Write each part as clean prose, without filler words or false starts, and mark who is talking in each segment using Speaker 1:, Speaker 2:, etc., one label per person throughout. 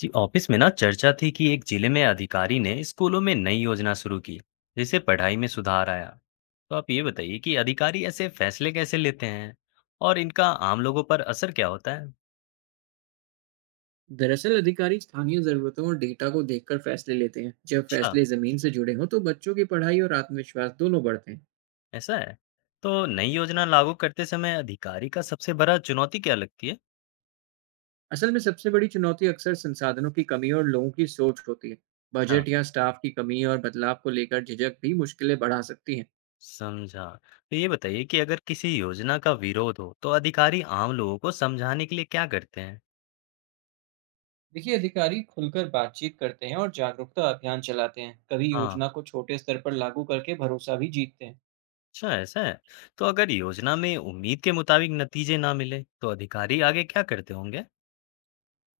Speaker 1: जी office में ना चर्चा थी कि एक जिले में अधिकारी ने स्कूलों में नई योजना शुरू की जिससे पढ़ाई में सुधार आया। तो आप ये बताइए कि अधिकारी ऐसे फैसले कैसे लेते हैं और इनका आम लोगों पर असर क्या होता है।
Speaker 2: दरअसल अधिकारी स्थानीय जरूरतों और डेटा को देखकर फैसले लेते हैं। जब
Speaker 1: अच्छा,
Speaker 2: फैसले जमीन से जुड़े हों तो बच्चों की पढ़ाई और आत्मविश्वास दोनों बढ़ते हैं।
Speaker 1: ऐसा है। तो नई योजना लागू करते समय अधिकारी का सबसे बड़ा चुनौती क्या लगती है।
Speaker 2: असल में सबसे बड़ी चुनौती अक्सर संसाधनों की कमी और लोगों की सोच होती है।
Speaker 1: अच्छा,
Speaker 2: बजट या स्टाफ की कमी और बदलाव को लेकर झिझक भी मुश्किलें बढ़ा सकती हैं।
Speaker 1: समझा। तो ये बताइए कि अगर किसी योजना का विरोध हो तो अधिकारी आम लोगों को समझाने के लिए क्या करते हैं।
Speaker 2: देखिए, अधिकारी खुलकर बातचीत करते हैं और जागरूकता अभियान चलाते हैं। कभी
Speaker 1: हाँ,
Speaker 2: योजना को छोटे स्तर पर लागू करके भरोसा भी जीतते हैं।
Speaker 1: अच्छा ऐसा है। तो अगर योजना में उम्मीद के मुताबिक नतीजे ना मिले तो अधिकारी आगे क्या करते होंगे।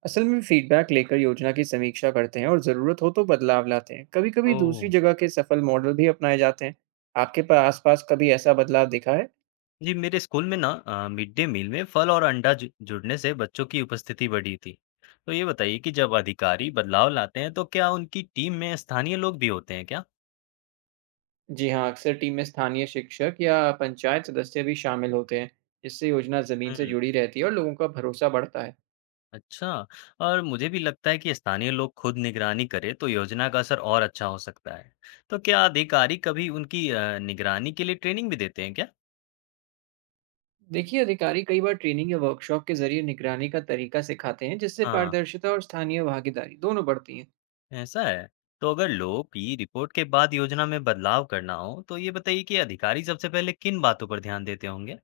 Speaker 2: असल में फीडबैक लेकर योजना की समीक्षा करते हैं और ज़रूरत हो तो बदलाव लाते हैं। कभी कभी दूसरी
Speaker 1: ओह।
Speaker 2: जगह के सफल मॉडल भी अपनाए जाते हैं। आपके पास आसपास कभी ऐसा बदलाव दिखा है?
Speaker 1: जी मेरे स्कूल में ना मिड डे मील में फल और अंडा जुड़ने से बच्चों की उपस्थिति बढ़ी थी। तो ये बताइए कि जब अधिकारी बदलाव लाते हैं तो क्या उनकी टीम में स्थानीय लोग भी होते हैं क्या।
Speaker 2: जी हाँ, अक्सर टीम में स्थानीय शिक्षक या पंचायत सदस्य भी शामिल होते हैं। इससे योजना ज़मीन से
Speaker 1: हम्म।
Speaker 2: जुड़ी रहती है और लोगों का भरोसा बढ़ता है।
Speaker 1: अच्छा। और मुझे भी लगता है कि स्थानीय लोग खुद निगरानी करें तो योजना का असर और अच्छा हो सकता है। तो क्या अधिकारी कभी उनकी निगरानी के लिए ट्रेनिंग भी देते हैं क्या।
Speaker 2: देखिए, अधिकारी कई बार ट्रेनिंग या वर्कशॉप के जरिए निगरानी का तरीका सिखाते हैं, जिससे
Speaker 1: हाँ,
Speaker 2: पारदर्शिता और स्थानीय भागीदारी दोनों बढ़ती हैं।
Speaker 1: ऐसा है। तो अगर लो की रिपोर्ट के बाद योजना में बदलाव करना हो तो ये बताइए कि अधिकारी सबसे पहले किन बातों पर ध्यान देते होंगे।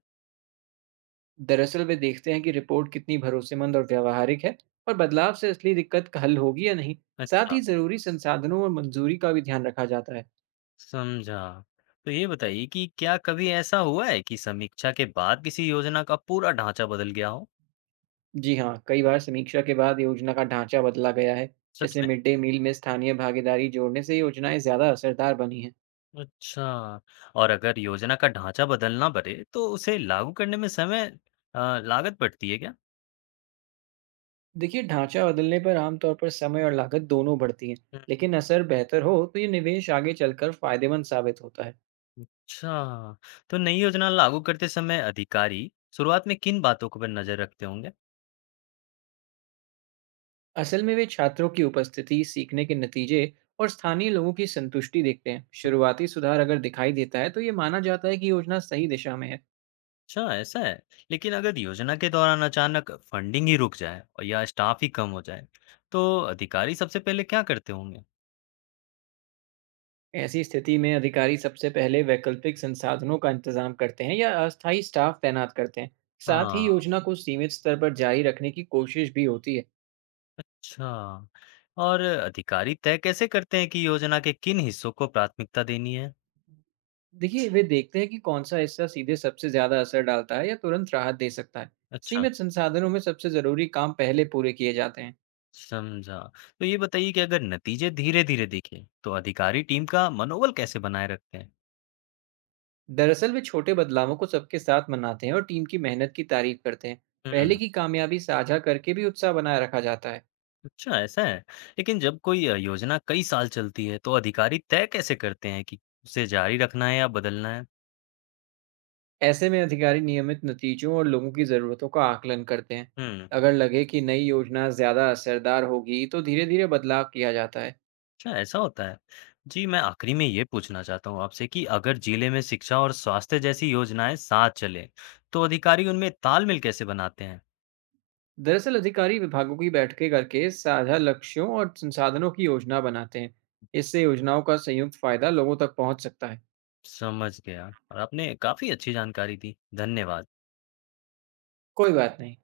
Speaker 2: दरअसल वे देखते हैं कि रिपोर्ट कितनी भरोसेमंद और व्यावहारिक है, और बदलाव से असली दिक्कत का हल होगी या नहीं। साथ
Speaker 1: अच्छा,
Speaker 2: ही जरूरी संसाधनों और मंजूरी का भी ध्यान रखा जाता है।
Speaker 1: समझा। तो ये बताइए कि क्या कभी ऐसा हुआ है कि समीक्षा के बाद किसी योजना का पूरा ढांचा बदल गया हो।
Speaker 2: जी हाँ, कई बार समीक्षा के बाद योजना का ढांचा बदला गया है।
Speaker 1: सच
Speaker 2: जैसे
Speaker 1: में।
Speaker 2: मिड डे मील में स्थानीय भागीदारी जोड़ने से योजनाएं ज़्यादा असरदार बनी हैं।
Speaker 1: अच्छा। और अगर योजना का ढांचा बदलना पड़े तो उसे लागू करने में समय लागत पड़ती है क्या।
Speaker 2: देखिए, ढांचा बदलने पर आमतौर पर समय और लागत दोनों बढ़ती हैं।
Speaker 1: हम्म।
Speaker 2: लेकिन असर बेहतर हो तो ये निवेश आगे चलकर फायदेमंद साबित होता है।
Speaker 1: अच्छा। तो नई योजना लागू करते समय अधिकारी शुरुआत में किन बातों को पर नजर रखते होंगे।
Speaker 2: असल में वे छात्रों की उपस्थिति, सीखने के नतीजे और स्थानीय लोगों की संतुष्टि देखते हैं। शुरुआती सुधार अगर दिखाई देता है तो ये माना जाता है कि योजना सही दिशा में है।
Speaker 1: अच्छा, ऐसा है। लेकिन अगर योजना के दौरान अचानक फंडिंग ही रुक जाए और या स्टाफ ही कम हो जाए, तो अधिकारी सबसे पहले क्या करते होंगे?
Speaker 2: ऐसी स्थिति में अधिकारी सबसे पहले वैकल्पिक संसाधनों का इंतजाम करते हैं या अस्थायी स्टाफ तैनात करते हैं। साथ ही
Speaker 1: हाँ,
Speaker 2: योजना को सीमित स्तर पर जारी रखने की कोशिश भी होती है।
Speaker 1: अच्छा। और अधिकारी तय कैसे करते हैं कि योजना के किन हिस्सों को प्राथमिकता देनी है?
Speaker 2: देखिए, वे देखते हैं कि कौन सा हिस्सा सीधे सबसे ज्यादा असर डालता है या तुरंत राहत दे सकता है।
Speaker 1: अच्छा,
Speaker 2: सीमित संसाधनों में सबसे जरूरी काम पहले पूरे किए जाते हैं।
Speaker 1: समझा। तो ये बताइए कि अगर नतीजे धीरे-धीरे दिखें, तो अधिकारी टीम का मनोबल कैसे बनाए रखते हैं?
Speaker 2: दरअसल वे छोटे बदलावों को सबके साथ मनाते हैं और टीम की मेहनत की तारीफ करते हैं। पहले
Speaker 1: हम्म।
Speaker 2: की कामयाबी साझा करके भी उत्साह बनाए रखा जाता है।
Speaker 1: अच्छा ऐसा है। लेकिन जब कोई योजना कई साल चलती है, तो अधिकारी तय कैसे करते हैं कि उसे जारी रखना है या बदलना है?
Speaker 2: ऐसे में अधिकारी नियमित नतीजों और लोगों की ज़रूरतों का आकलन करते हैं।
Speaker 1: हम्म।
Speaker 2: अगर लगे कि नई योजना ज़्यादा असरदार होगी तो धीरे धीरे बदलाव किया जाता है।
Speaker 1: अच्छा ऐसा होता है। जी, मैं आखिरी में ये पूछना चाहता हूँ आपसे कि अगर जिले में शिक्षा और स्वास्थ्य जैसी योजनाएँ साथ चलें, तो अधिकारी उनमें तालमेल कैसे बनाते हैं?
Speaker 2: दरअसल अधिकारी विभागों की बैठकें करके साझा लक्ष्यों और संसाधनों की योजना बनाते हैं। इससे योजनाओं का संयुक्त फायदा लोगों तक पहुंच सकता है।
Speaker 1: समझ गया और आपने काफ़ी अच्छी जानकारी दी। धन्यवाद।
Speaker 2: कोई बात नहीं।